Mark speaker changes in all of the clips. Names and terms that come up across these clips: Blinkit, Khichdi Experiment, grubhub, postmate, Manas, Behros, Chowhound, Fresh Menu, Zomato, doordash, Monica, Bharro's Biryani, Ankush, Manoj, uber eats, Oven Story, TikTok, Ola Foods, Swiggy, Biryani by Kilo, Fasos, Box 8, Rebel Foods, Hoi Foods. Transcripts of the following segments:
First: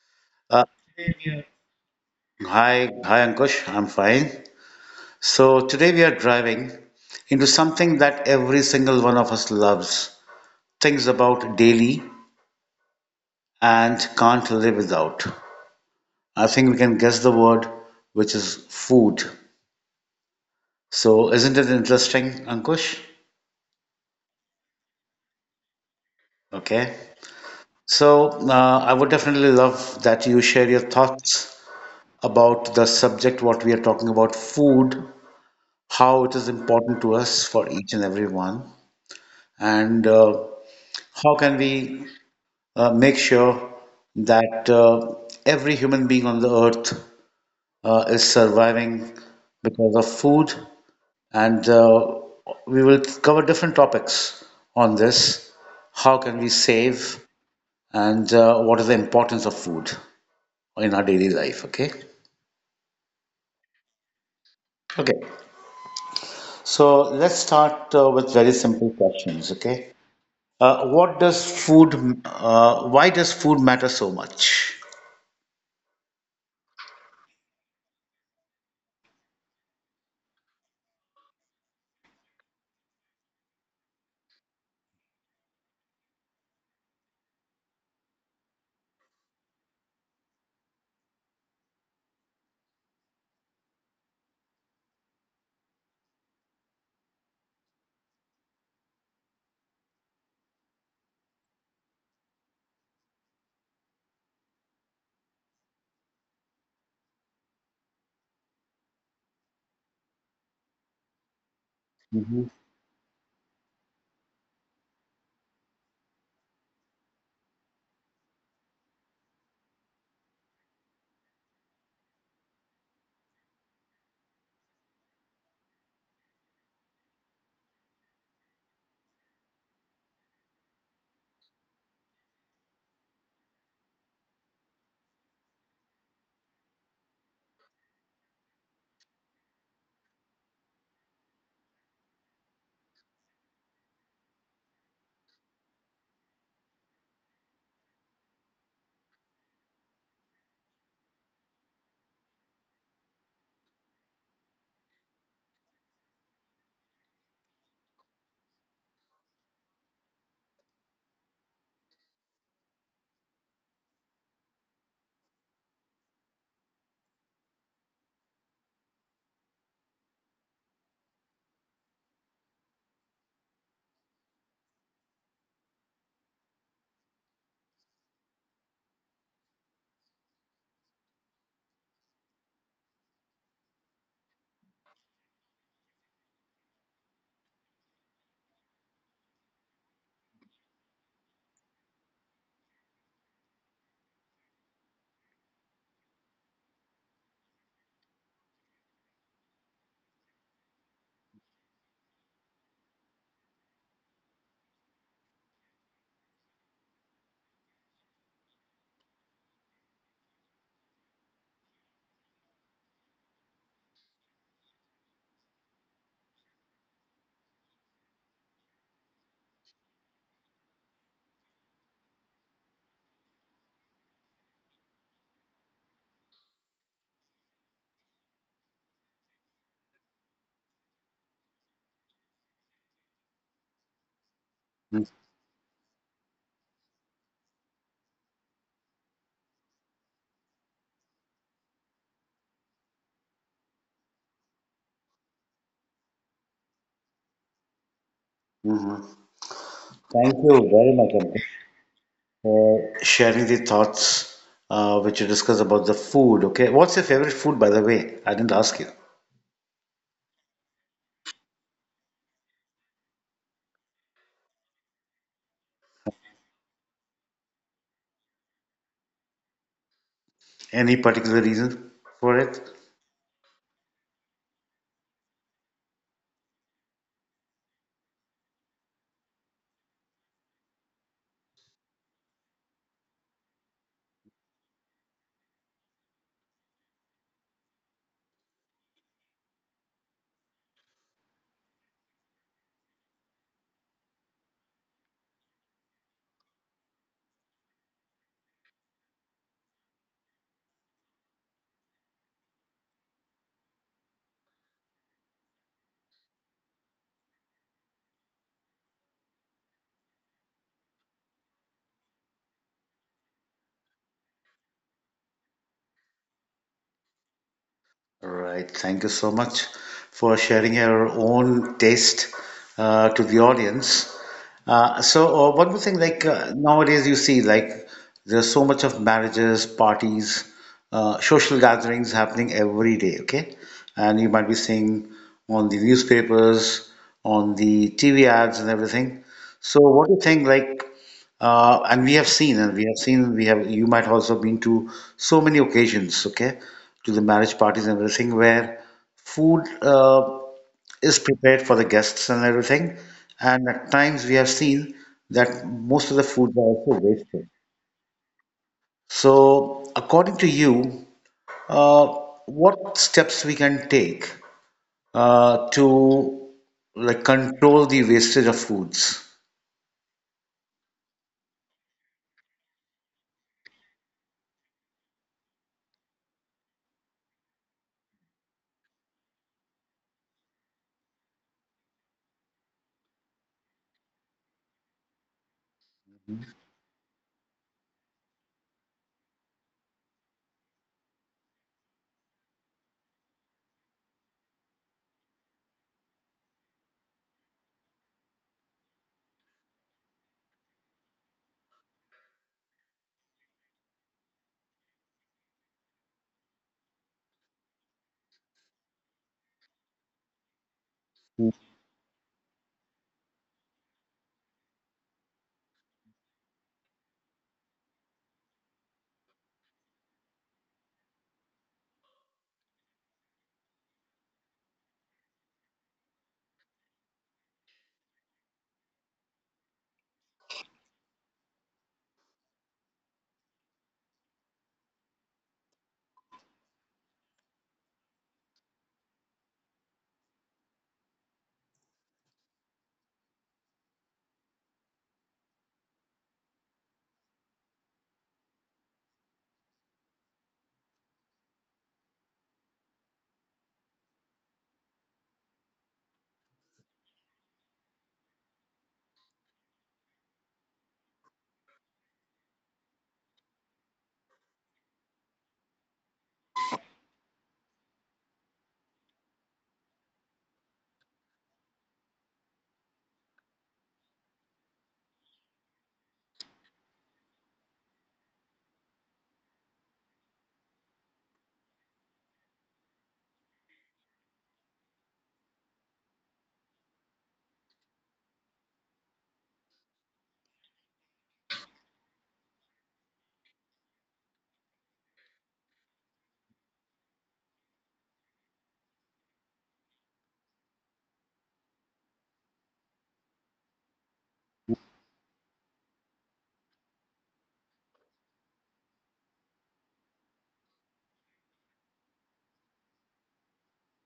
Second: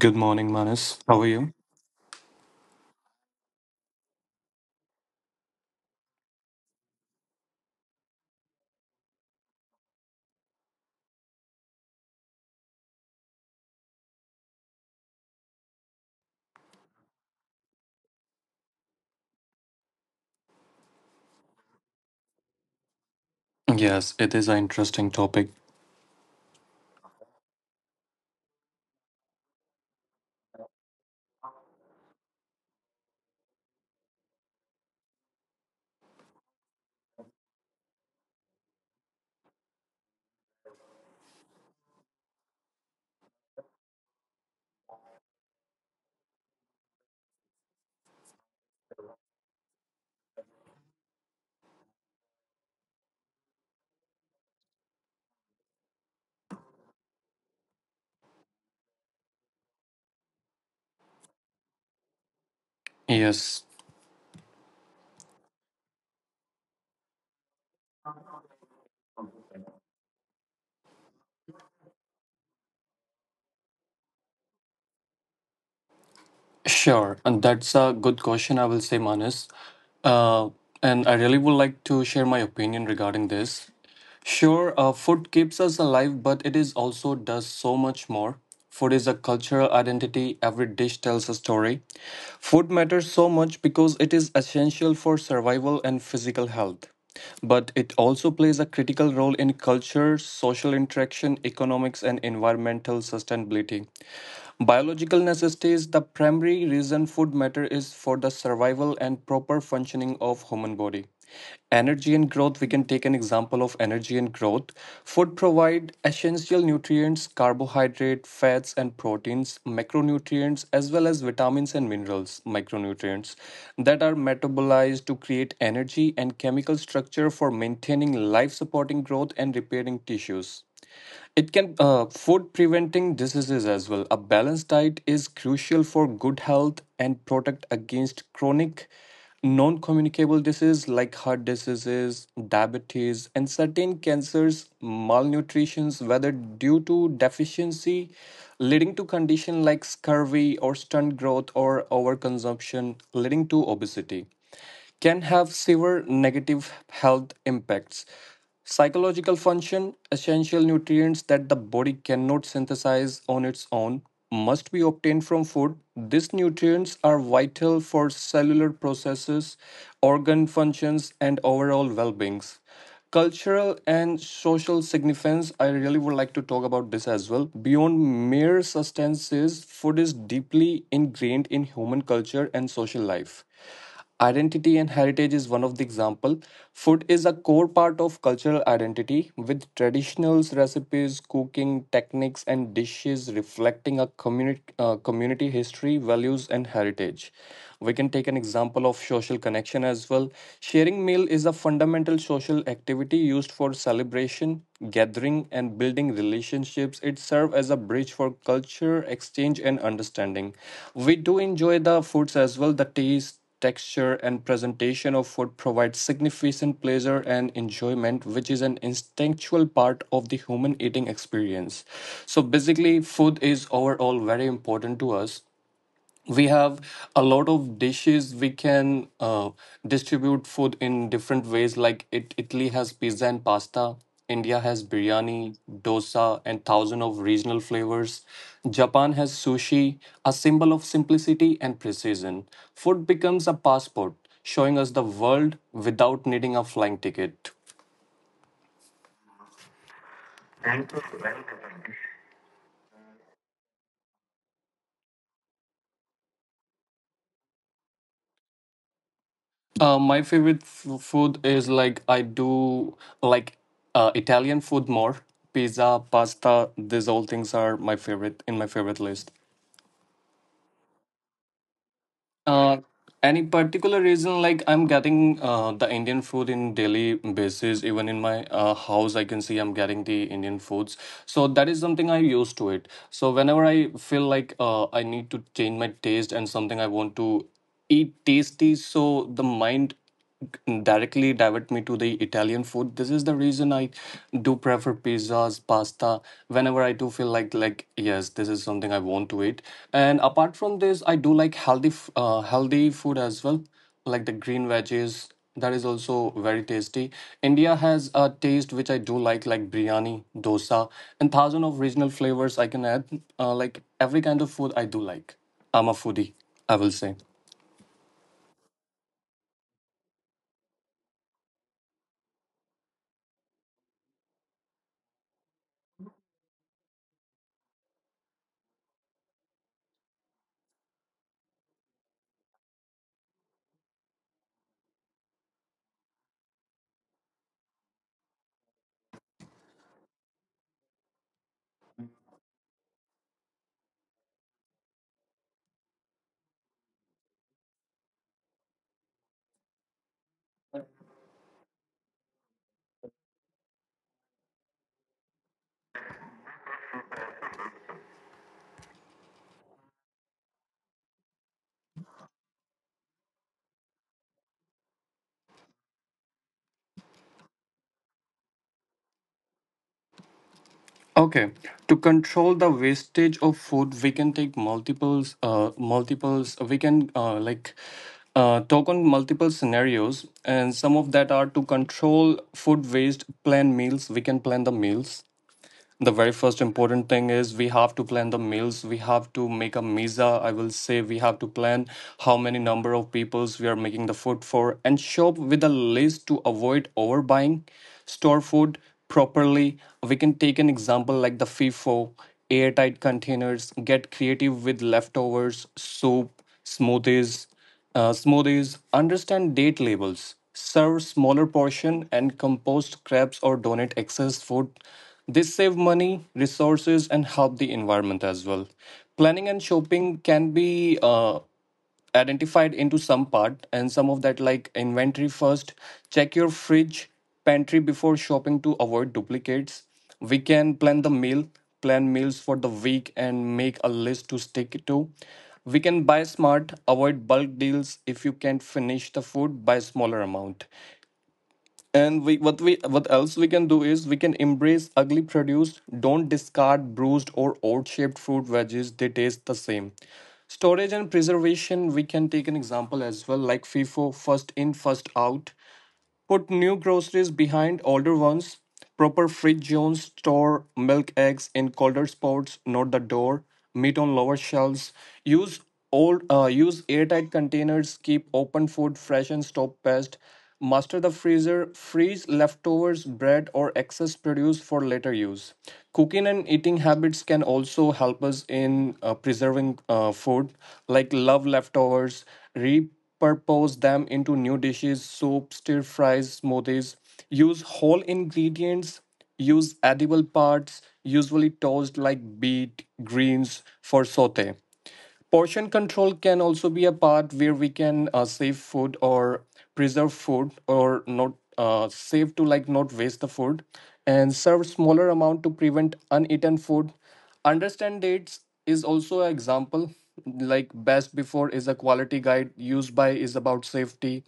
Speaker 1: Good morning,
Speaker 2: Uh,
Speaker 1: Manas. How are you?
Speaker 2: hi, Ankush. I'm fine. So today we are driving into something that every single one of us loves, thinks about daily, and can't live without. I think we can guess the word, which is food. So isn't it interesting, Ankush?
Speaker 1: Yes, it is an interesting topic.
Speaker 2: Okay. So I would definitely love that you share your thoughts about the subject, what we are talking about, food, how it is important to us for each and every one and how can we make sure that every human being on the earth is surviving because of food and we will cover different topics on this, how can we save and what is the importance of food in our daily life, okay?
Speaker 1: Yes,
Speaker 2: Okay, so let's start with very simple questions, okay? What does food, why does food matter so much?
Speaker 1: Sure, and that's a good question, I will say, Manas. Uh, and I really would like to share my opinion regarding this. Sure, food keeps us alive, but it is also does so much more. Food is a cultural identity. Every dish tells a story. Food matters so much because it is essential for survival and physical health. But it also plays a critical role in culture, social interaction, economics, and environmental sustainability. Biological necessity is the primary reason food matter is for the survival and proper functioning of human body. Energy and growth, we
Speaker 2: Mhm.
Speaker 1: can take an example of energy and growth. Food provide essential nutrients, carbohydrate, fats and proteins, macronutrients as well as vitamins and minerals, micronutrients that are metabolized to create energy and chemical structure for maintaining life supporting growth and repairing tissues. It can food preventing diseases as well. A balanced diet is crucial for good health and protect against chronic non-communicable diseases like heart diseases, diabetes, and certain cancers, malnutritions, whether due to deficiency, leading to condition like scurvy or stunt growth or overconsumption, leading to obesity can have severe negative health impacts. Psychological function, essential nutrients that the body cannot synthesize on its own, must be obtained from food. These nutrients are vital for cellular processes, organ functions, and overall well being. Cultural and social significance, I really would like to talk about this as well. Beyond mere substances, food is deeply ingrained in human culture and social life. Identity and heritage is one of the example. Food is a core part of cultural identity with traditional recipes, cooking techniques and dishes reflecting a community history, values and heritage. We can take an example of social connection as well. Sharing meal is a fundamental social activity used for celebration, gathering and building relationships. It serves as a bridge for culture exchange and understanding. We do enjoy the foods as well, the taste texture, and presentation of food provides significant pleasure and enjoyment, which is an instinctual part of the human eating experience. So basically, food is overall very important to us. We have a lot of dishes. We can distribute food in different ways, like it, Italy has pizza and pasta, India has biryani, dosa and thousand of regional flavors, Japan has sushi, a symbol of simplicity and precision. Food becomes a passport, showing us the world without needing a flying ticket.
Speaker 2: Thank you very much, Ankit, for sharing the thoughts which you discussed about the food. Okay, what's your favorite food, by the way? I didn't ask you.
Speaker 1: My favorite food is, like, I do like Italian food more. Pizza, pasta, these all things are my favorite in my favorite list.
Speaker 2: Any particular reason for it?
Speaker 1: Uh, any particular reason, like I'm getting the Indian food in daily basis. Even in my house, I can see I'm getting the Indian foods. So that is something I used to it. So whenever I feel like I need to change my taste and something I want to eat tasty, so the mind directly divert me to the Italian food. This is the reason I do prefer pizzas, pasta, whenever I do feel like yes, this is something I want to eat. And apart from this, I do like healthy healthy food as well, like the green veggies. That is also very tasty. India has a taste which I do like biryani, dosa, and thousand of regional flavors I can add. Like every kind of food I do like. I'm a foodie, I will say.
Speaker 2: Right. Thank you so much for sharing your own taste to the audience. So, one more thing, like nowadays you see, like there's so much of marriages, parties, social gatherings happening every day, okay? And you might be seeing on the newspapers, on the TV ads and everything. So, what do you think, like, and we have seen, and we have seen, we have, you might also been to so many occasions, okay, to the marriage parties and everything where food is prepared for the guests and everything. And at times we have seen that most of the foods are also wasted. So, according to you, uh, what steps we can take to like control the wastage of foods?
Speaker 1: Okay, to control the wastage of food, we can take multiples. We can like talk on multiple scenarios, and some of that are to control food waste. Plan meals. We can plan the meals. The very first important thing is we have to plan the meals. We have to make a mesa, I will say. We have to plan how many number of peoples we are making the food for, and shop with a list to avoid overbuying. Store food properly. We can take an example like the FIFO, airtight containers, get creative with leftovers, soup, smoothies, understand date labels, serve smaller portion and compost scraps or donate excess food. This save money, resources and help the environment as well. Planning and shopping can be identified into some part, and some of that like inventory first, check your fridge, pantry before shopping to avoid duplicates. We can plan the meal, plan meals for the week, and make a list to stick to. We can buy smart, avoid bulk deals. If you can't finish the food, buy smaller amount. And we what else we can do is we can embrace ugly produce. Don't discard bruised or odd-shaped fruit veggies. They taste the same. Storage and preservation, we can take an example as well, like FIFO, first in, first out. Put new groceries behind older ones. Proper fridge zones, store milk eggs in colder spots, not the door. Meat on lower shelves. Use Use airtight containers. Keep open food fresh and stop pests. Master the freezer. Freeze leftovers, bread, or excess produce for later use. Cooking and eating habits can also help us in preserving food. Like love leftovers, reap repurpose them into new dishes, soup, stir fries, smoothies. Use whole ingredients, use edible parts, usually tossed like beet, greens for saute. Portion control can also be a part where we can save food or preserve food or not save to like not waste the food, and serve smaller amount to prevent uneaten food. Understand dates is also an example. Like best before is a quality guide, used by is about safety.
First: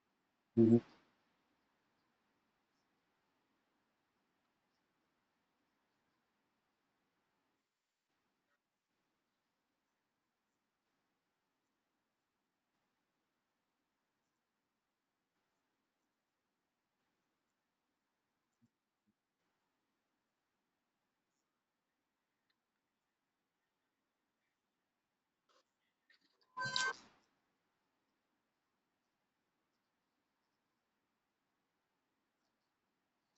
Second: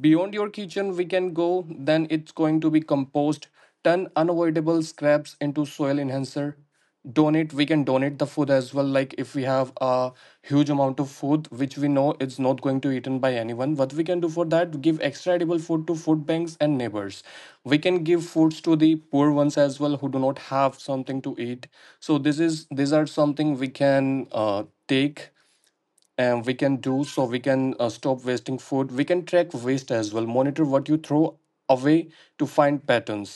Speaker 1: Beyond your
Speaker 2: Mhm.
Speaker 1: kitchen, we can go, then it's going to be compost. Turn unavoidable scraps into soil enhancer. Donate, we can donate the food as well. Like if we have a huge amount of food which we know it's not going to eaten by anyone, what we can do for that, give extra edible food to food banks and neighbors. We can give foods to the poor ones as well who do not have something to eat. So this is these are something we can take and we can do. So we can stop wasting food. We can track waste as well, monitor what you throw away to find patterns.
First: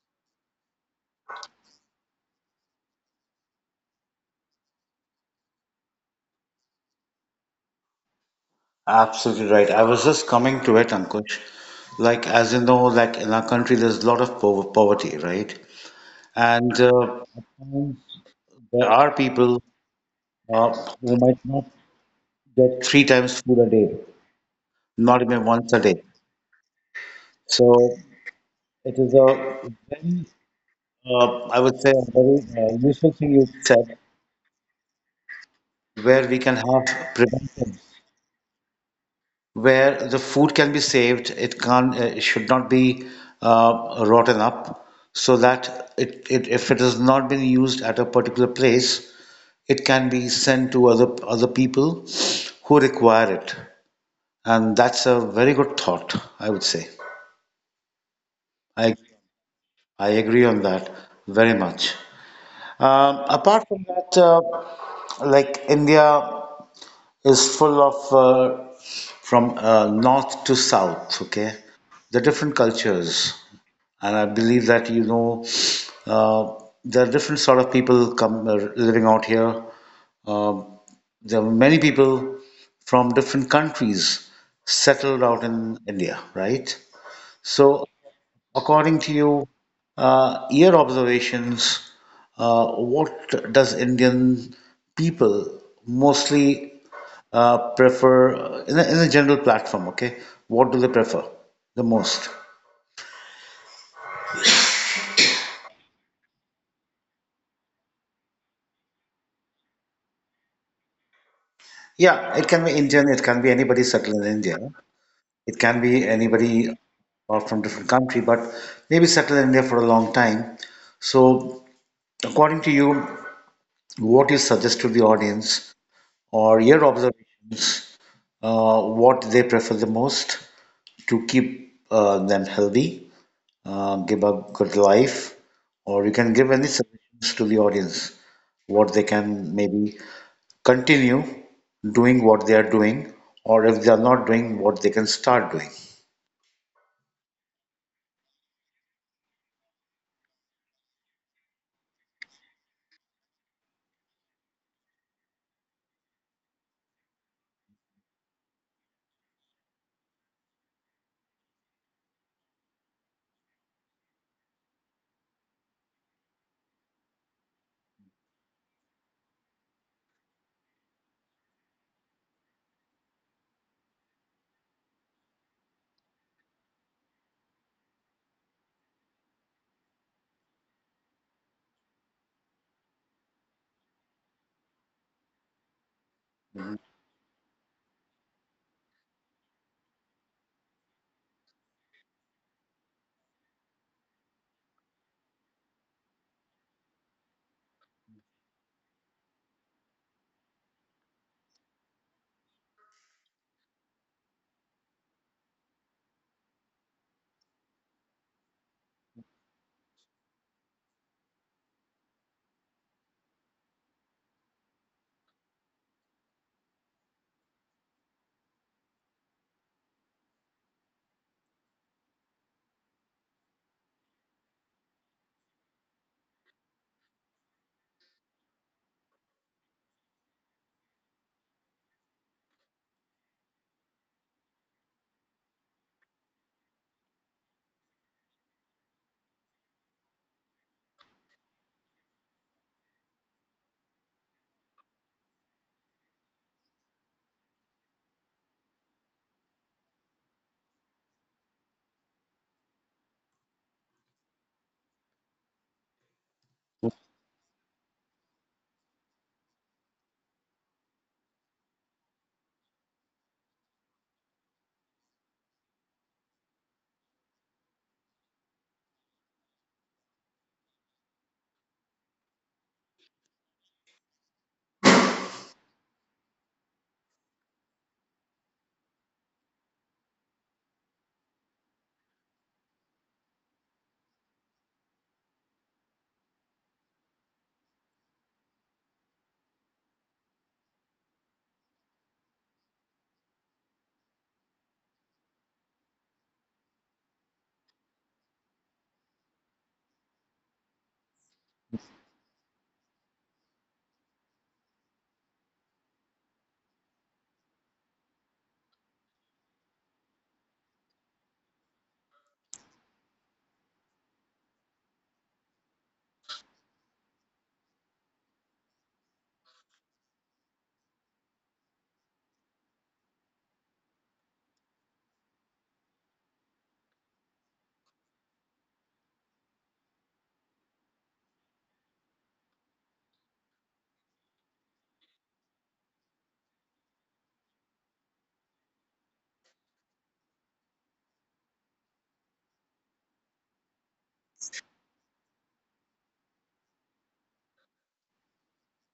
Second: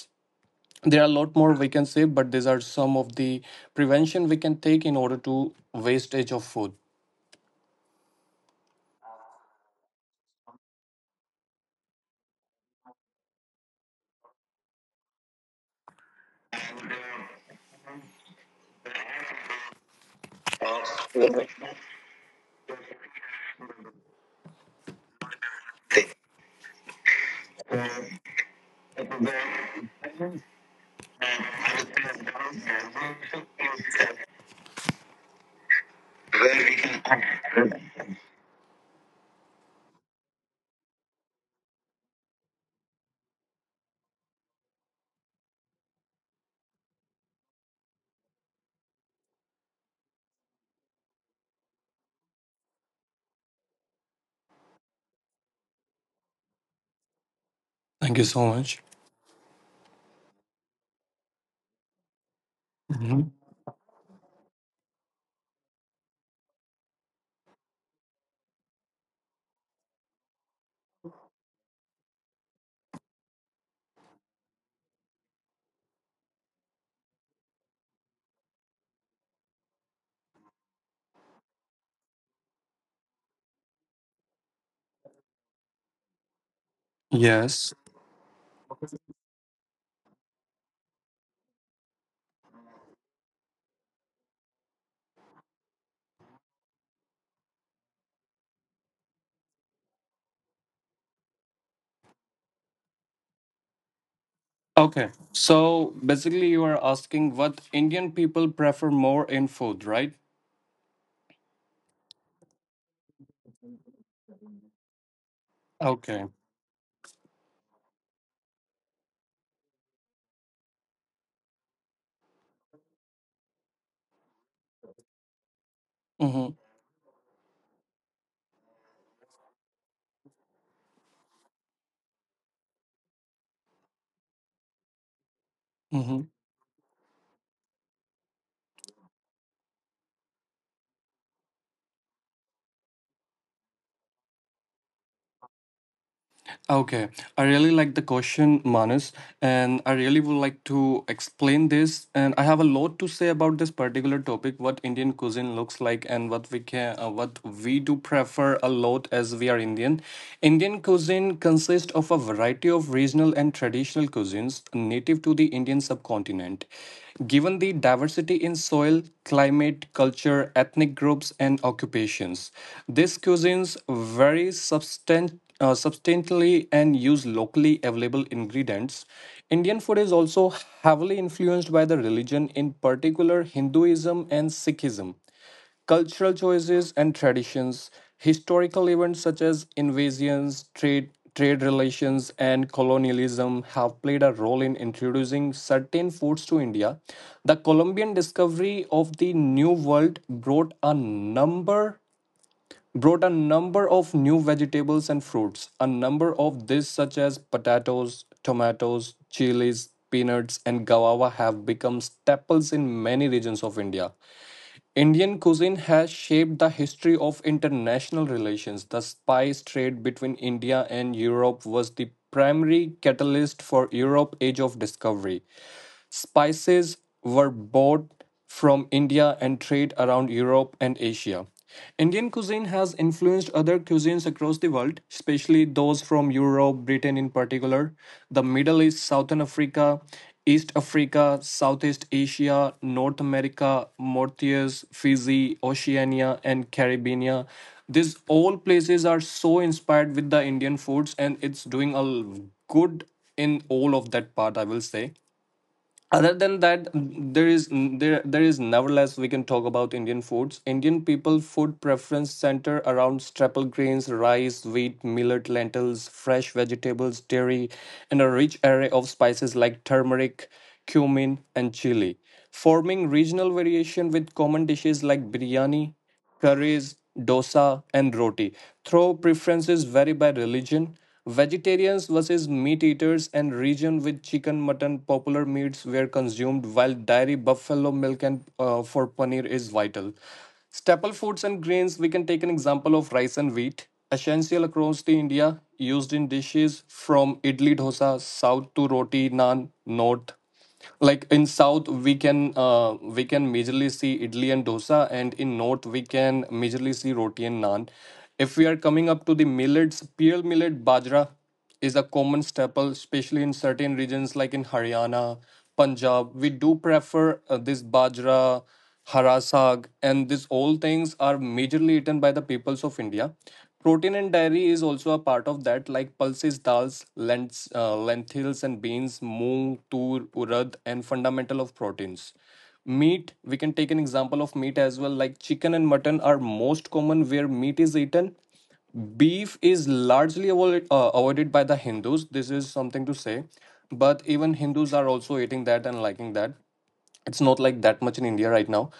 Speaker 1: There are a lot more we can say, but these are some of the prevention we can take in order to wastage of food.
Speaker 2: Absolutely right. I was just coming to it, Ankush. Like, as you know, like in our country, there's a lot of po poverty, right? And there are people uh, who might not get three times food a day, not even once a day. So it is a very, I would say, a very useful thing you said, where we can have prevention, where the food can be saved. It should not be rotten up, so that if it has not been used at a particular place, it can be sent to other people who require it. And that's a very good thought, I would say.
Speaker 1: Thank you so much.
Speaker 2: I. I agree on that very much.
Speaker 1: Mhm.
Speaker 2: Apart from that, like India is full of from north to south, okay, the different cultures, and I believe that you know uh, there are different sort of people come living out here. Um, there are many people from different countries settled out in India, right?
Speaker 1: Yes.
Speaker 2: So, according to you, your observations, what does Indian people mostly prefer in a general platform? Okay, what do they prefer the most?
Speaker 1: Okay, so basically you are asking what Indian people prefer more in food, right?
Speaker 2: Yeah, it can be Indian, it can be anybody settled in India, it can be
Speaker 1: Okay.
Speaker 2: anybody or from different country, but maybe settled in India for a long time. So, according to you, what you suggest to the audience
Speaker 1: Mm-hmm.
Speaker 2: or your observations what they prefer the most to keep them healthy, give a good life, or you
Speaker 1: Mm-hmm.
Speaker 2: can give any suggestions to the audience what they can maybe continue doing what they are doing, or if they are not doing what they can start doing.
Speaker 1: Okay, I really like the question, Manas, and I really would like to explain this. And I have a lot to say about this particular topic: what Indian cuisine looks like and what we can, what we do prefer a lot as we are Indian. Indian cuisine consists of a variety of regional and traditional cuisines native to the Indian subcontinent. Given the diversity in soil, climate, culture, ethnic groups, and occupations, these cuisines vary substantially and use locally available ingredients. Indian food is also heavily influenced by the religion, in particular Hinduism and Sikhism. Cultural choices and traditions, historical events such as invasions, trade relations, and colonialism have played a role in introducing certain foods to India. The Colombian discovery of the New World brought a number of new vegetables and fruits. A number of these, such as potatoes, tomatoes, chilies, peanuts, and guava, have become staples in many regions of India. Indian cuisine has shaped the history of international relations. The spice trade between India and Europe was the primary catalyst for Europe's age of discovery. Spices were bought from India and trade around Europe and Asia. Indian cuisine has influenced other cuisines across the world, especially those from Europe, Britain in particular, the Middle East, Southern Africa, East Africa, Southeast Asia, North America, Mauritius, Fiji, Oceania, and Caribbean. These all places are so inspired with the Indian foods, and it's doing a good in all of that part, I will say. Other than that, there is nevertheless we can talk about Indian foods. Indian people food preference center around staple grains, rice, wheat, millet, lentils, fresh vegetables, dairy, and a rich array of spices like turmeric, cumin and chili, forming regional variation with common dishes like biryani, curries, dosa, and roti. Though preferences vary by religion, vegetarians versus meat eaters, and region, with chicken, mutton, popular meats were consumed, while dairy, buffalo milk, and for paneer is vital. Staple foods and grains, we can take an example of rice and wheat, essential across the India, used in dishes from idli dosa south to roti naan north. Like in south we can majorly see idli and dosa, and in north we can majorly see roti and naan. If we are coming up to the millets, pearl millet bajra is a common staple, especially in certain regions like in haryana, punjab. We do prefer this bajra, hara sag, and these all things are majorly eaten by the peoples of India. Protein and dairy is also a part of that, like pulses, dals, lentils, and beans, moong, tur, urad, and fundamental of proteins. Meat, we can take an example of meat as well, like chicken and mutton are most common where meat is eaten. Beef is largely avoided by the Hindus. This is something to say, but even Hindus are also eating that and liking that. It's not like that much in India right now.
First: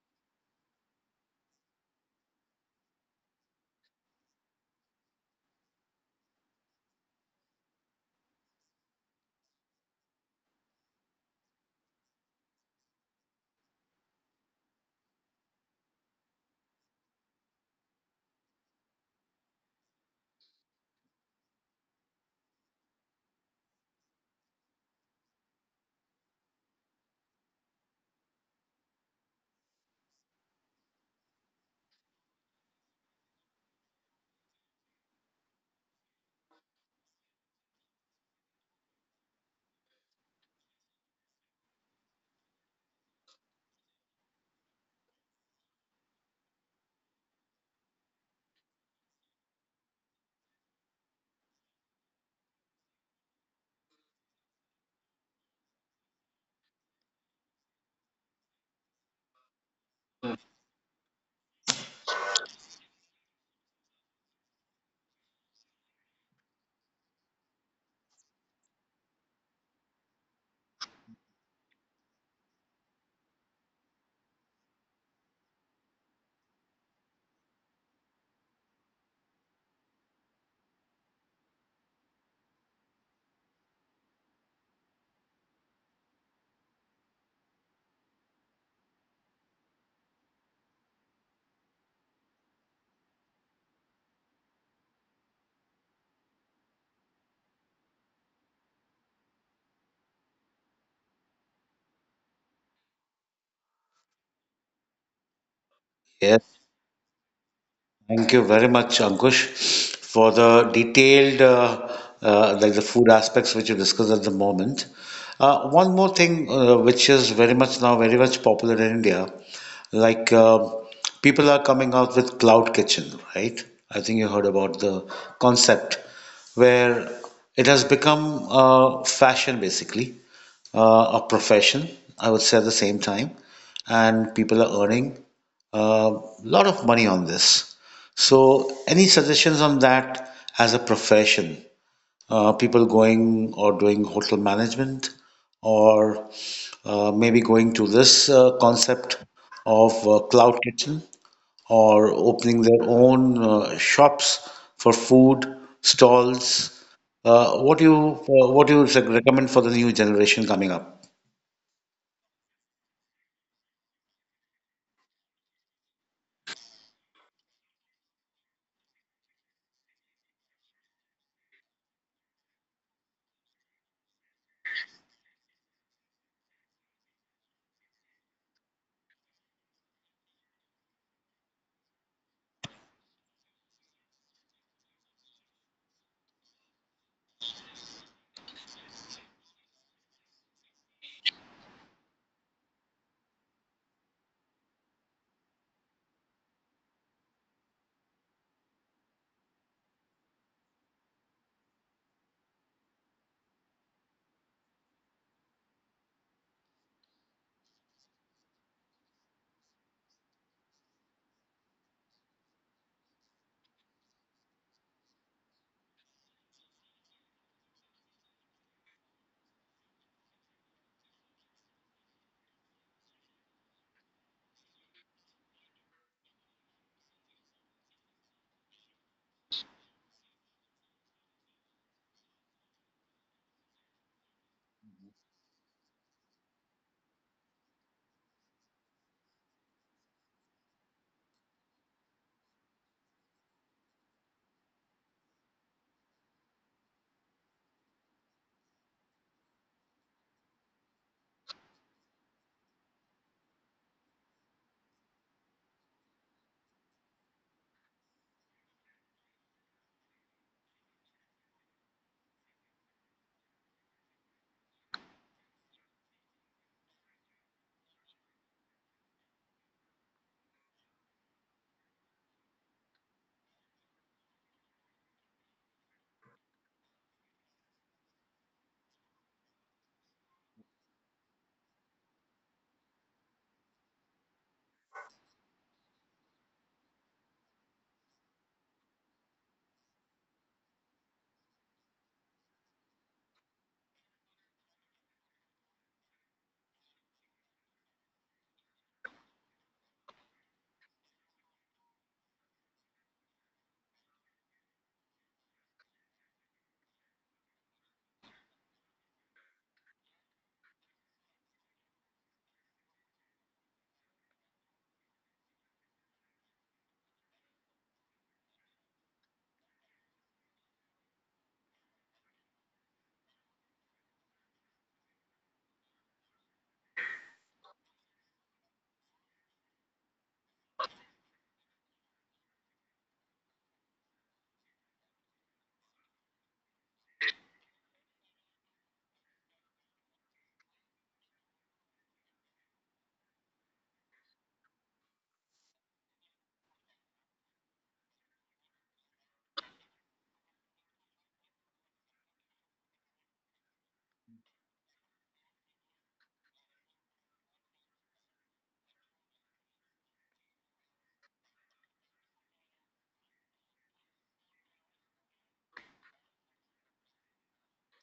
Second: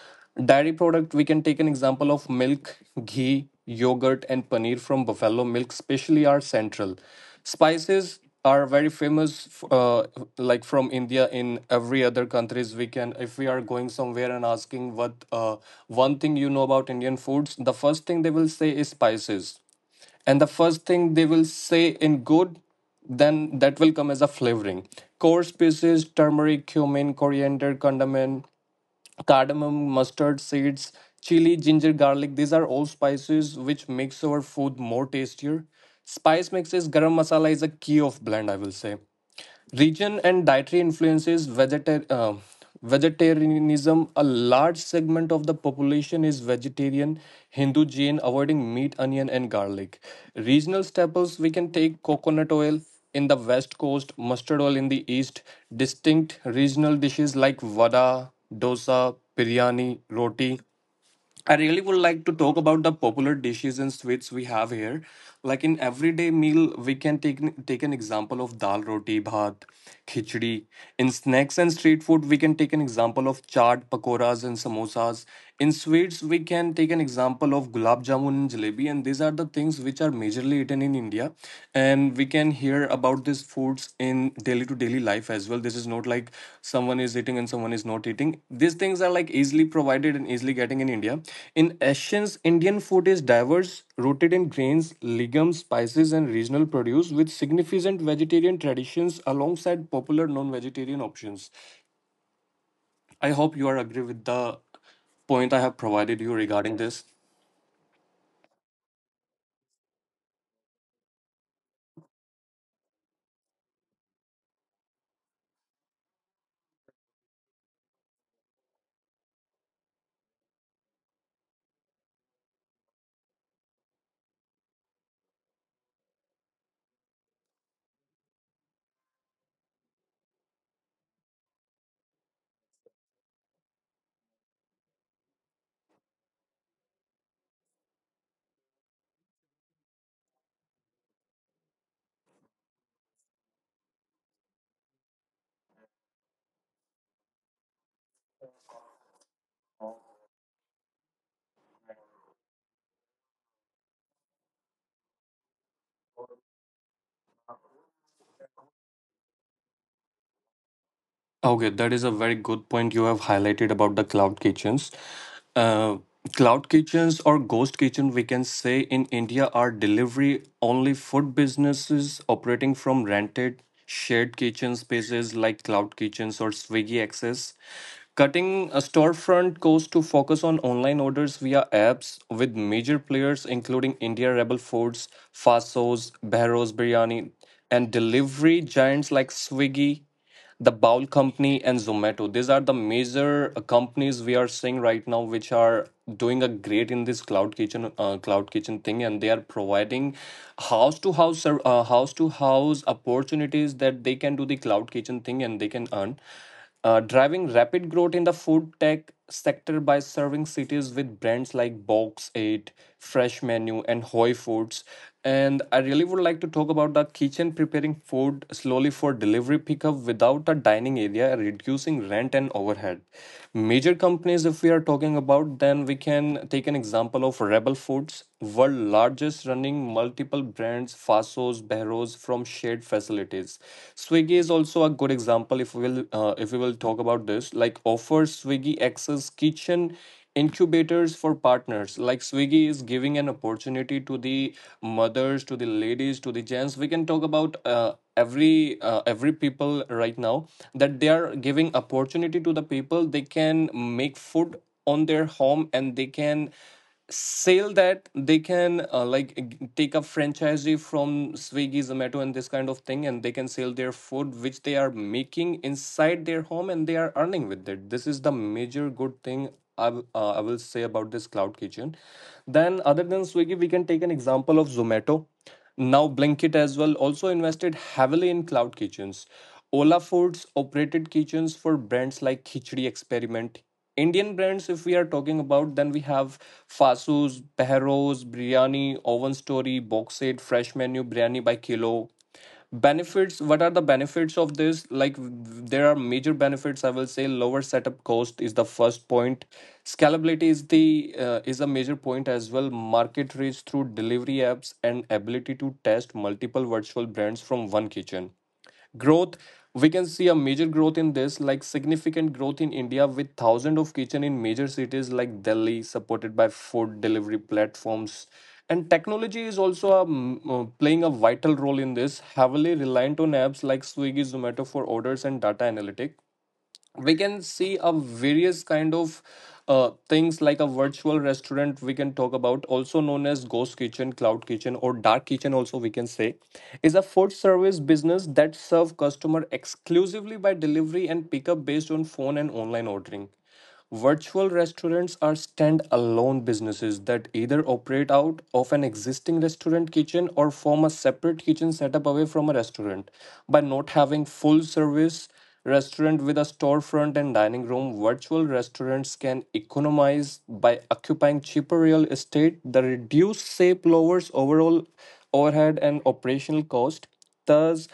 Speaker 1: Dairy product, we can take an example of milk, ghee, yogurt, and paneer from buffalo milk, especially, are central. Spices are very famous. Like from India, in every other countries, we can, if we are going somewhere and asking, what one thing you know about Indian foods, the first thing they will say is spices. And the first thing they will say in good, then that will come as a flavoring. Core spices: turmeric, cumin, coriander, cardamom, mustard seeds, chili, ginger, garlic. These are all spices which makes our food more tastier. Spice mixes, garam masala is a key of blend, I will say. Region and dietary influences, vegetarianism. A large segment of the population is vegetarian, Hindu, Jain, avoiding meat, onion, and garlic. Regional staples, we can take coconut oil in the west coast, mustard oil in the east. Distinct regional dishes like vada, dosa, biryani, roti. I really would like to talk about the popular dishes and sweets we have here. Like in everyday meal, we can take an example of dal roti, bhat, khichdi. In snacks and street food, we can take an example of chaat, pakoras, and samosas. In sweets, we can take an example of gulab jamun and jalebi, and these are the things which are majorly eaten in India. And we can hear about these foods in daily to daily life as well. This is not like someone is eating and someone is not eating. These things are like easily provided and easily getting in India. In essence, Indian food is diverse, rooted in grains, legumes, spices, and regional produce, with significant vegetarian traditions alongside popular non-vegetarian options. I hope you are agree with the point I have provided you
Speaker 2: Yes.
Speaker 1: regarding this.
Speaker 2: Thank you very much, Ankush, for the detailed, like the food aspects which you discussed at the moment. One more thing, which is very much now very much popular in India, like people are coming out with cloud kitchen, right? I think you heard about the concept where it has become fashion basically, a profession, I would say at the same time, and people are earning a lot of money on this. So, any suggestions on that as a profession? People going or doing hotel management, or maybe going to this concept of cloud kitchen, or opening their own shops for food stalls. What do you recommend for the new generation coming up?
Speaker 1: Okay, that is a very good point you have highlighted about the cloud kitchens. Uh, Cloud kitchens or ghost kitchen, we can say, in India, are delivery only food businesses operating from rented shared kitchen spaces like cloud kitchens or Swiggy Access. Cutting a storefront cost to focus on online orders via apps with major players including India Rebel Foods, Fasos, Bharro's Biryani, and delivery giants like Swiggy, the Bowl Company, and Zomato. These are the major companies we are seeing right now, which are doing a great in this cloud kitchen thing, and they are providing house to house opportunities that they can do the cloud kitchen thing and they can earn, driving rapid growth in the food tech sector by serving cities with brands like Box 8, Fresh Menu, and Hoi Foods. And I really would like to talk about the kitchen preparing food slowly for delivery pickup without a dining area, reducing rent and overhead. Major companies, if we are talking about, then we can take an example of Rebel Foods, world largest running multiple brands, Fasos, Behros from shared facilities. Swiggy is also a good example if we will talk about this, like offers swiggy access kitchen incubators for partners. Like Swiggy is giving an opportunity to the mothers, to the ladies, to the gents, we can talk about every people right now, that they are giving opportunity to the people. They can make food on their home and they can sell that. They can like take a franchisee from Swiggy, Zomato, and this kind of thing, and they can sell their food which they are making inside their home, and they are earning with it. This is the major good thing I will say about this cloud kitchen. Then other than Swiggy, we can take an example of Zomato now. Blinkit as well also invested heavily in cloud kitchens. Ola Foods operated kitchens for brands like Khichdi Experiment. Indian brands, if we are talking about, then we have Fasu's, Behro's, Biryani, Oven Story, Box Set, Fresh Menu, Biryani by Kilo. Benefits, what are the benefits of this? Like, there are major benefits, I will say. Lower setup cost is the first point. Scalability is the is a major point as well. Market reach through delivery apps and ability to test multiple virtual brands from one kitchen. Growth, we can see a major growth in this, like significant growth in India, with thousands of kitchen in major cities like Delhi, supported by food delivery platforms. And technology is also playing a vital role in this, heavily reliant on apps like Swiggy, Zomato for orders and data analytics. We can see a various kind of things. Like a virtual restaurant, we can talk about, also known as ghost kitchen, cloud kitchen, or dark kitchen also, we can say, is a food service business that serve customer exclusively by delivery and pickup based on phone and online ordering. Virtual restaurants are stand-alone businesses that either operate out of an existing restaurant kitchen or form a separate kitchen setup away from a restaurant. By not having full-service restaurant with a storefront and dining room, virtual restaurants can economize by occupying cheaper real estate. The reduced shape lowers overall overhead and operational cost, thus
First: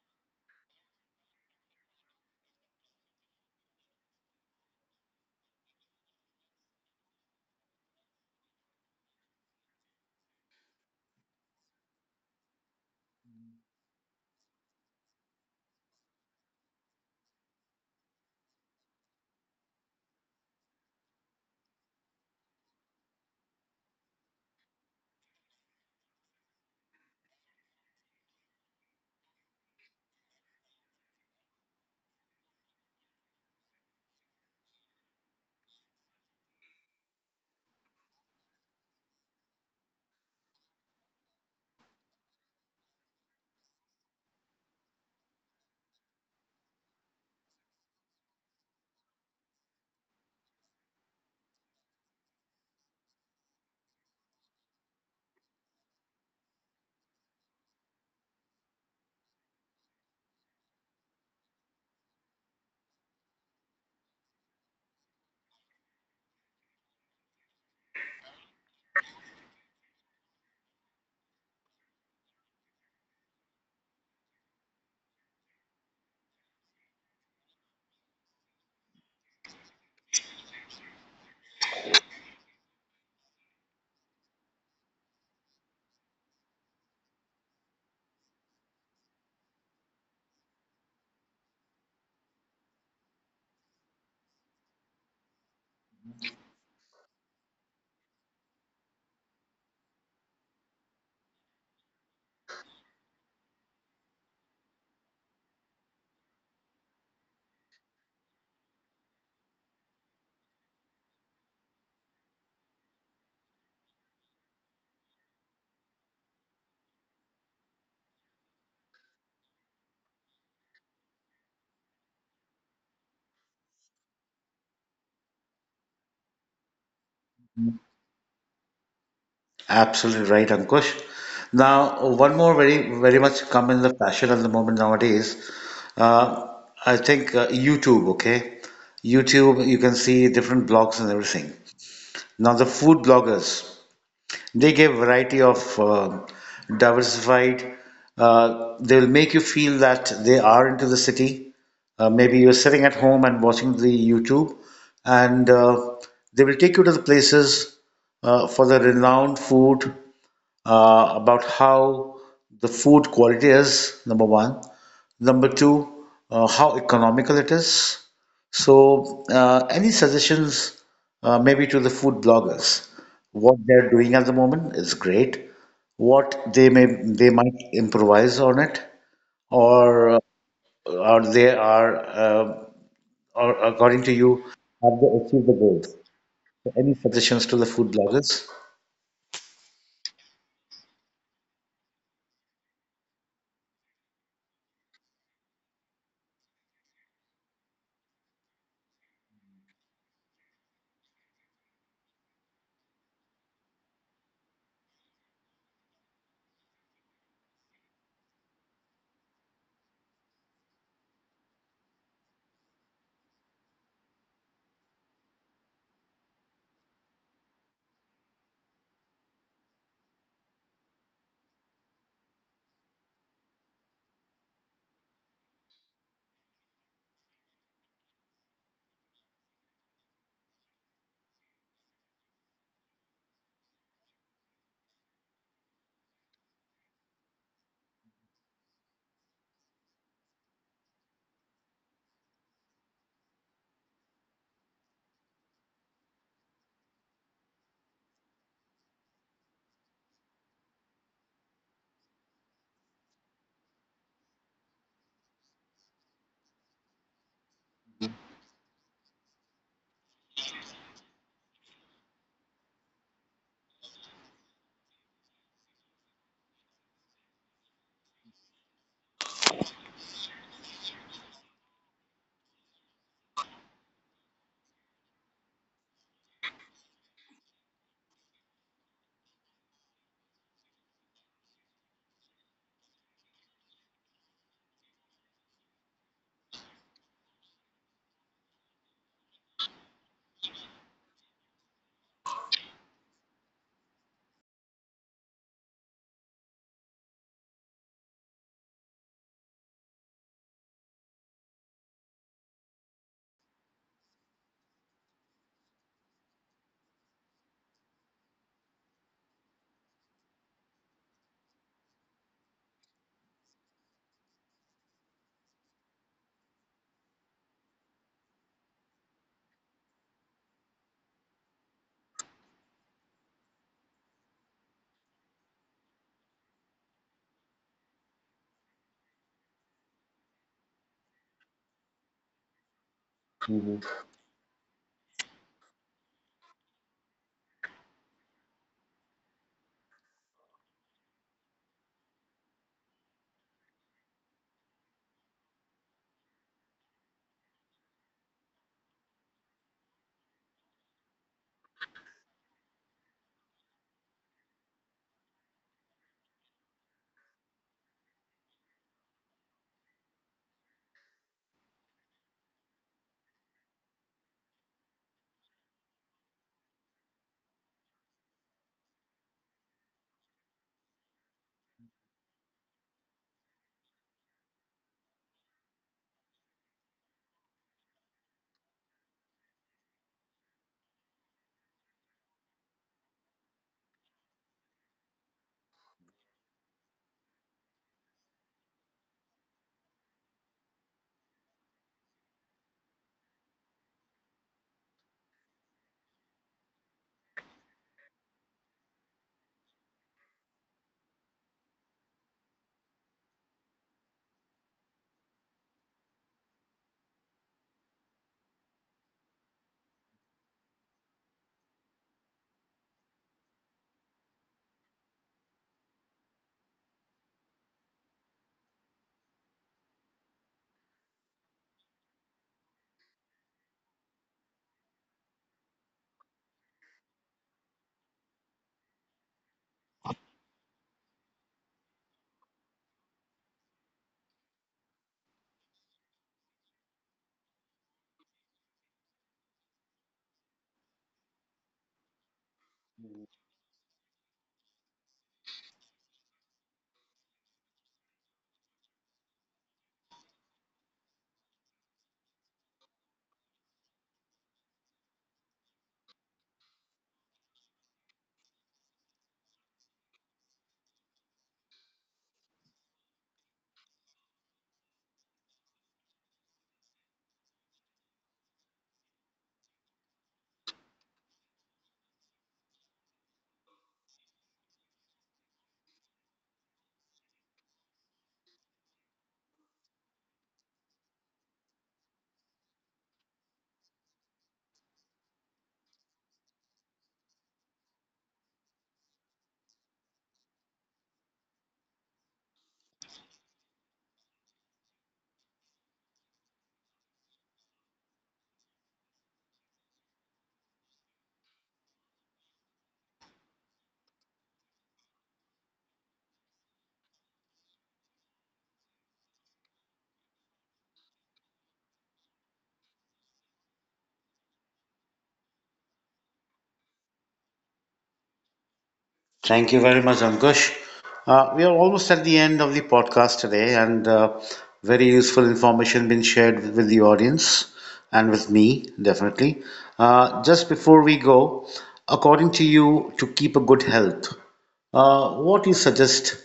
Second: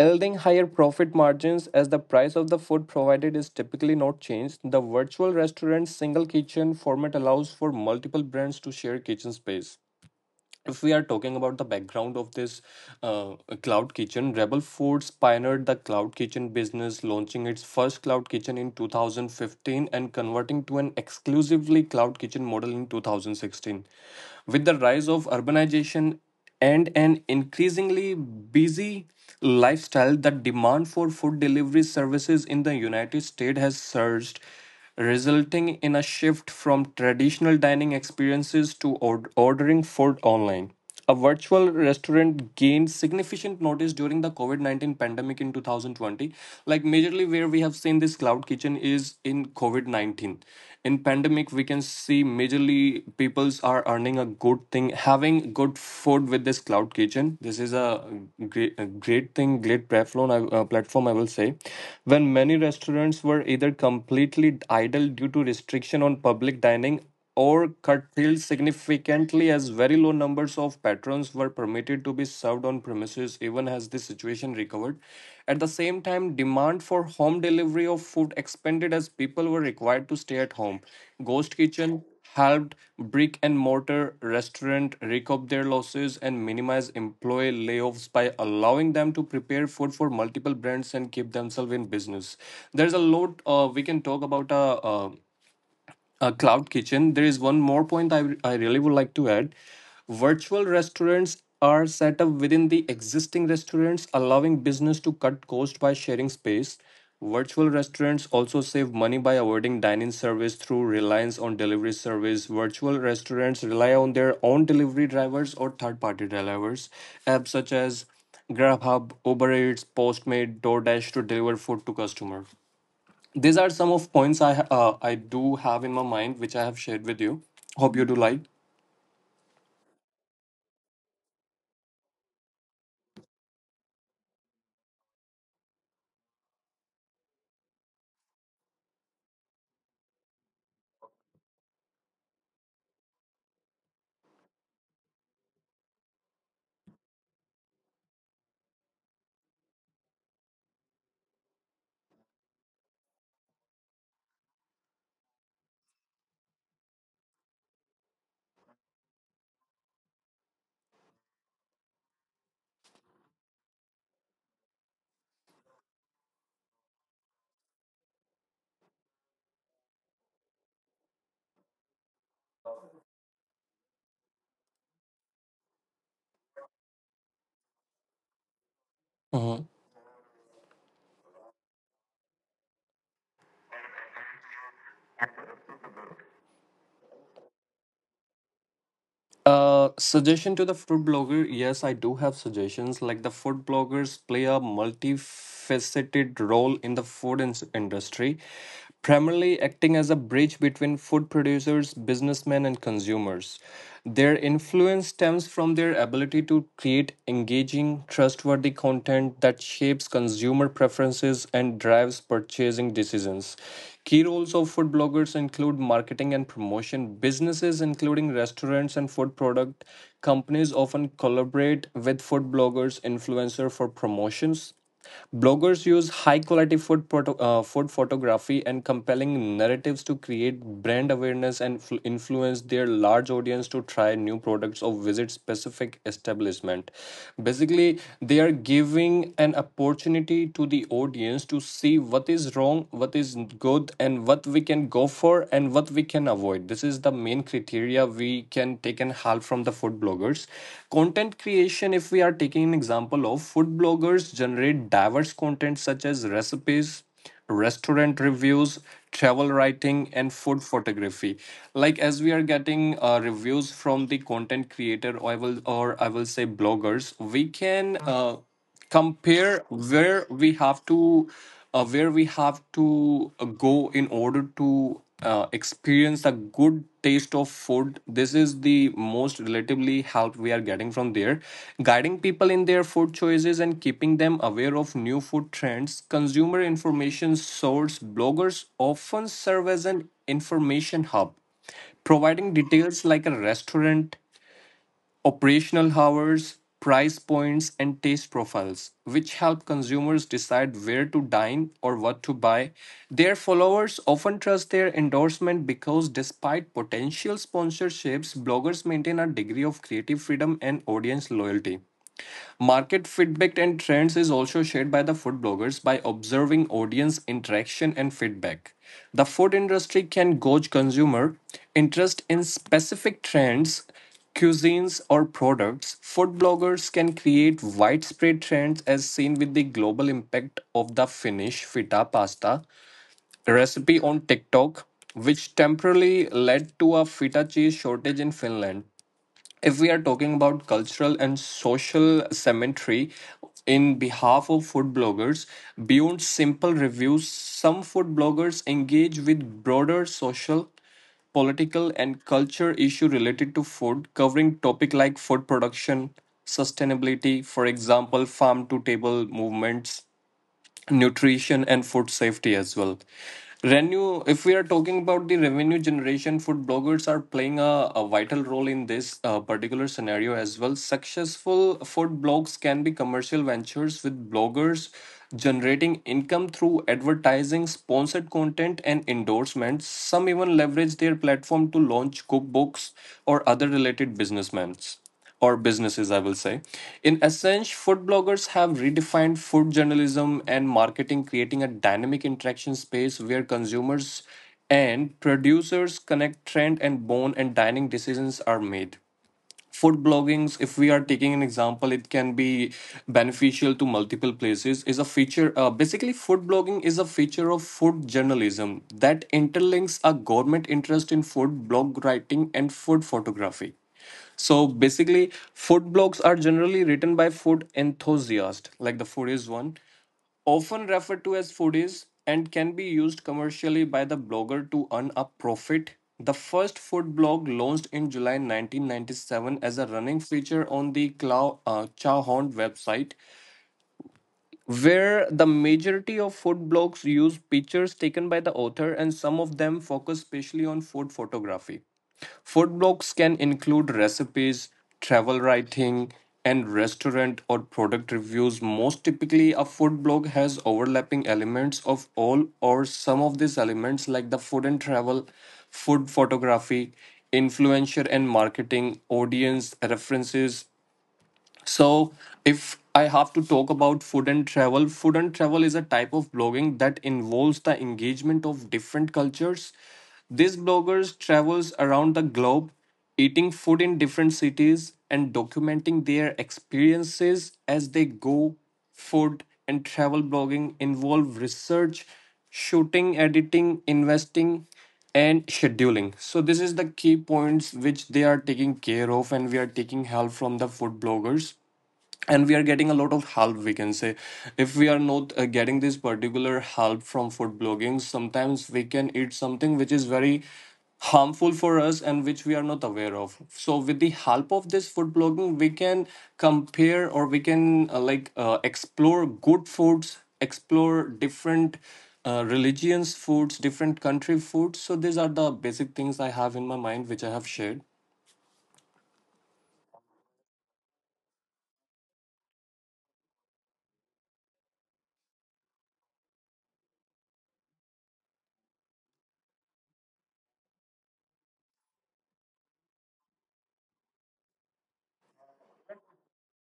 Speaker 1: yielding higher profit margins as the price of the food provided is typically not changed. The virtual restaurant single kitchen format allows for multiple brands to share kitchen space. If we are talking about the background of this uh, cloud kitchen, Rebel Foods pioneered the cloud kitchen business, launching its first cloud kitchen in 2015 and converting to an exclusively cloud kitchen model in 2016. With the rise of urbanization and an increasingly busy lifestyle, the demand for food delivery services in the United States has surged, resulting in a shift from traditional dining experiences to ordering food online. A virtual restaurant gained significant notice during the COVID 19 pandemic in 2020. Like, majorly where we have seen this cloud kitchen is in COVID 19. In pandemic, we can see majorly peoples are earning a good thing, having good food with this cloud kitchen. This is a great thing, great platform I will say, when many restaurants were either completely idle due to restriction on public dining or curtailed significantly as very low numbers of patrons were permitted to be served on premises. Even as the situation recovered, at the same time demand for home delivery of food expanded as people were required to stay at home. Ghost kitchen helped brick-and-mortar restaurants recoup their losses and minimize employee layoffs by allowing them to prepare food for multiple brands and keep themselves in business. There's a lot we can talk about cloud kitchen. There is one more point I really would like to add. Virtual restaurants are set up within the existing restaurants, allowing business to cut cost by sharing space. Virtual restaurants also save money by avoiding dining service through reliance on delivery service. Virtual restaurants rely on their own delivery drivers or third party drivers, apps such as Grubhub, Uber Eats, Postmate, Doordash, to deliver food to customer. These are some of points I do have in my mind, which I have shared with you. Hope you do like.
Speaker 2: Absolutely right, Ankush. Now, one more very, very much come in the fashion at the moment nowadays. Uh, I think YouTube, okay? YouTube, you can see different blogs and everything. Now, the food bloggers, they give variety of diversified. They'll make you feel that they are into the city. Maybe you're sitting at home and watching the YouTube, and they will take you to the places for the renowned food about how the food quality is, number one. Number two, how economical it is. So, any suggestions maybe to the food bloggers? What they're doing at the moment is great. What they might improvise on it,
Speaker 1: Mhm.
Speaker 2: or uh, or they are or according to you, have they achieved the goals? So, any suggestions to the food bloggers?
Speaker 1: Suggestion to the food blogger. Yes, I do have suggestions. Like, the food bloggers play a multifaceted role in the industry, primarily acting as a bridge between food producers, businessmen, and consumers. Their influence stems from their ability to create engaging, trustworthy content that shapes consumer preferences and drives purchasing decisions. Key roles of food bloggers include marketing and promotion. Businesses, including restaurants and food product companies, often collaborate with food bloggers influencer for promotions. Bloggers use high quality food photography and compelling narratives to create brand awareness and influence their large audience to try new products or visit specific establishment. Basically, they are giving an opportunity to the audience to see what is wrong, what is good, and what we can go for and what we can avoid. This is the main criteria we can take and help from the food bloggers. Content creation, if we are taking an example of food bloggers, generate diverse content such as recipes, restaurant reviews, travel writing, and food photography. Like as we are getting reviews from the content creator, or I will say bloggers, we can uh, compare where we have to go in order to experience a good taste of food. This is the most relatively help we are getting from there, guiding people in their food choices and keeping them aware of new food trends. Consumer information source: bloggers often serve as an information hub, providing details like a restaurant operational hours, price points, and taste profiles, which help consumers decide where to dine or what to buy. Their followers often trust their endorsement because, despite potential sponsorships, bloggers maintain a degree of creative freedom and audience loyalty. Market feedback and trends is also shared by the food bloggers by observing audience interaction and feedback. The food industry can gauge consumer interest in specific trends, cuisines, or products. Food bloggers can create widespread trends, as seen with the global impact of the Finnish feta pasta recipe on TikTok, which temporarily led to a feta cheese shortage in Finland. If we are talking about cultural and social cemetery in behalf of food bloggers, beyond simple reviews, some food bloggers engage with broader social, political, and culture issue related to food, covering topic like food production, sustainability, for example farm to table movements, nutrition, and food safety as well. Revenue: if we are talking about the revenue generation, food bloggers are playing a vital role in this particular scenario as well. Successful food blogs can be commercial ventures, with bloggers generating income through advertising, sponsored content, and endorsements. Some even leverage their platform to launch cookbooks or other related businessmen, or businesses, I will say. In essence, food bloggers have redefined food journalism and marketing, creating a dynamic interaction space where consumers and producers connect, trend, and bone, and dining decisions are made. Food bloggings, if we are taking an example, it can be beneficial to multiple places. Is a feature, basically food blogging is a feature of food journalism that interlinks a government interest in food blog writing and food photography. So basically food blogs are generally written by food enthusiasts, like the foodies one, often referred to as foodies, and can be used commercially by the blogger to earn a profit. The first food blog launched in July 1997 as a running feature on the Chowhound website, where the majority of food blogs use pictures taken by the author, and some of them focus specially on food photography. Food blogs can include recipes, travel writing, and restaurant or product reviews. Most typically, a food blog has overlapping elements of all or some of these elements, like the food and travel, food photography, influencer and marketing, audience, references. So, if I have to talk about food and travel is a type of blogging that involves the engagement of different cultures. These bloggers travels around the globe, eating food in different cities and documenting their experiences as they go. Food and travel blogging involve research, shooting, editing, investing, and scheduling. So this is the key points which they are taking care of, and we are taking help from the food bloggers, and we are getting a lot of help, we can say. If we are not getting this particular help from food blogging, sometimes we can eat something which is very harmful for us and which we are not aware of. So with the help of this food blogging we can compare, or we can, like, explore good foods, explore different religions, foods, different country foods. So these are the basic things I have in my mind, which I have shared.
Speaker 2: Thank you very much, Ankush. We are almost at the end of the podcast today, and very useful information been shared with the audience and with me, definitely. Just before we go, according to you, to keep a good health, what do you suggest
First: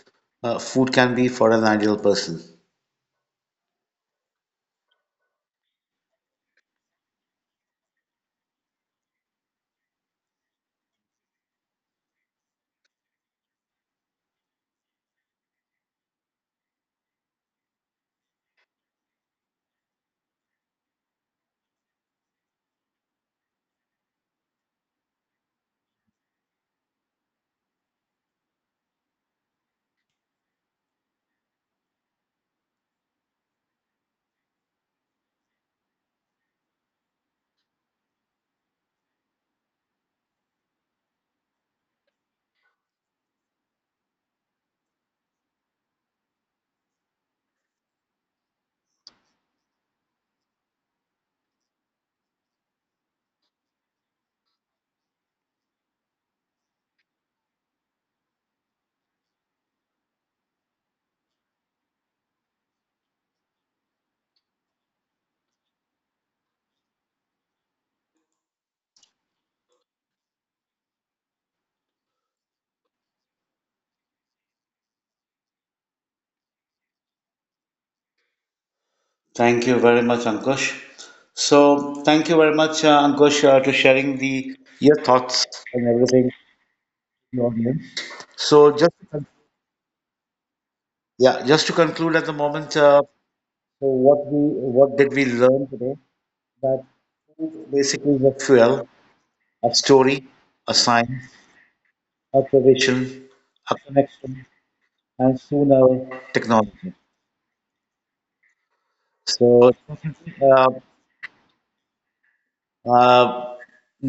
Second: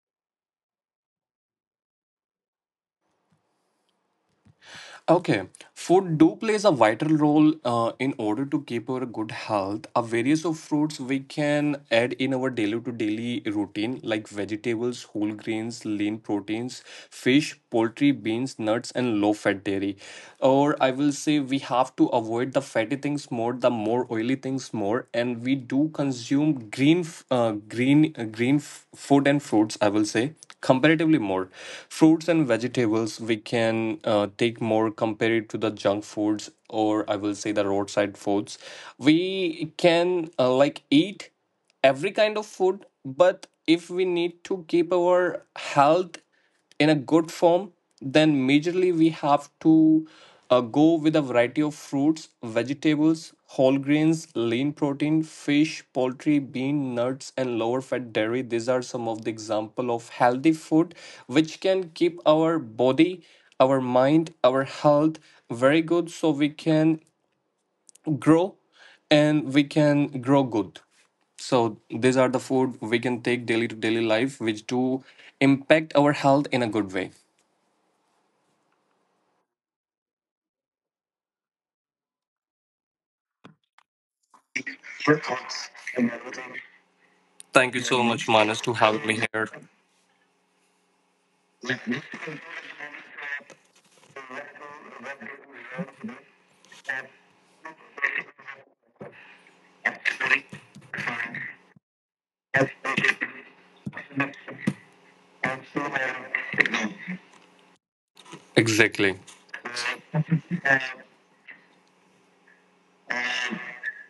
Speaker 2: food can be for an ideal person?
Speaker 1: Okay, food do plays a vital role in order to keep our good health. A various of fruits we can add in our daily to daily routine, like vegetables, whole grains, lean proteins, fish, poultry, beans, nuts, and low fat dairy. Or I will say we have to avoid the fatty things more, the more oily things more, and we do consume green green food and fruits, I will say, comparatively more. Fruits and vegetables we can take more compared to the junk foods, or I will say the roadside foods. We can like eat every kind of food, but if we need to keep our health in a good form, then majorly we have to go with a variety of fruits, vegetables, whole grains, lean protein, fish, poultry, bean, nuts, and lower fat dairy. These are some of the example of healthy food which can keep our body, our mind, our health very good, so we can grow, and we can grow good. So these are the food we can take daily to daily life which do impact our health in a good way.
Speaker 2: Thank you very much, Ankush. So, thank you very much, Ankush, to sharing the your thoughts and everything with the
Speaker 1: Thank you
Speaker 2: audience.
Speaker 1: so much, Manas, to
Speaker 2: So,
Speaker 1: having
Speaker 2: just
Speaker 1: me here.
Speaker 2: yeah, just to conclude at the moment, so what we what did we learn today? That food basically is a fuel, a story, a sign, a tradition, a connection, and soon a technology.
Speaker 1: Exactly.
Speaker 2: So uh, uh,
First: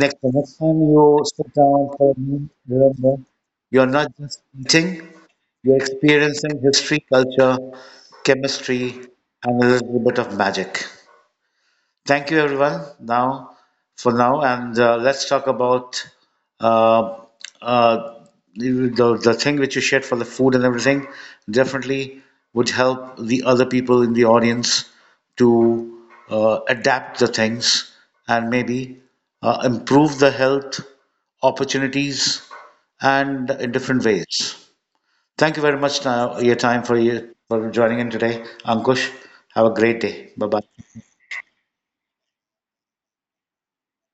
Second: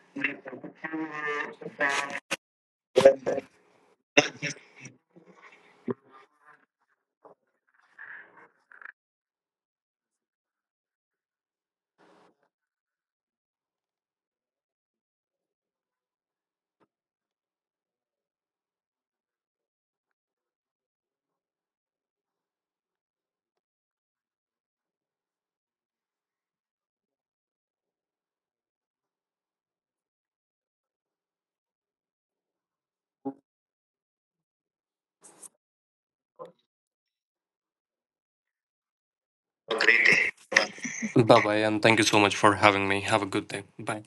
Speaker 2: next time you sit down for a meal, remember you're not just eating; you're experiencing history, culture, chemistry, and a little bit of magic. Thank you, everyone. Now, for now, and let's talk about uh, uh, the thing which you shared for the food and everything. Definitely would help the other people in the audience to adapt the things and maybe improve the health opportunities and in different ways. Thank you very much now your time for you for joining in today, Ankush. Have a great day. Bye bye.
Speaker 1: Bye bye, and thank you so much for having me. Have a good day. Bye.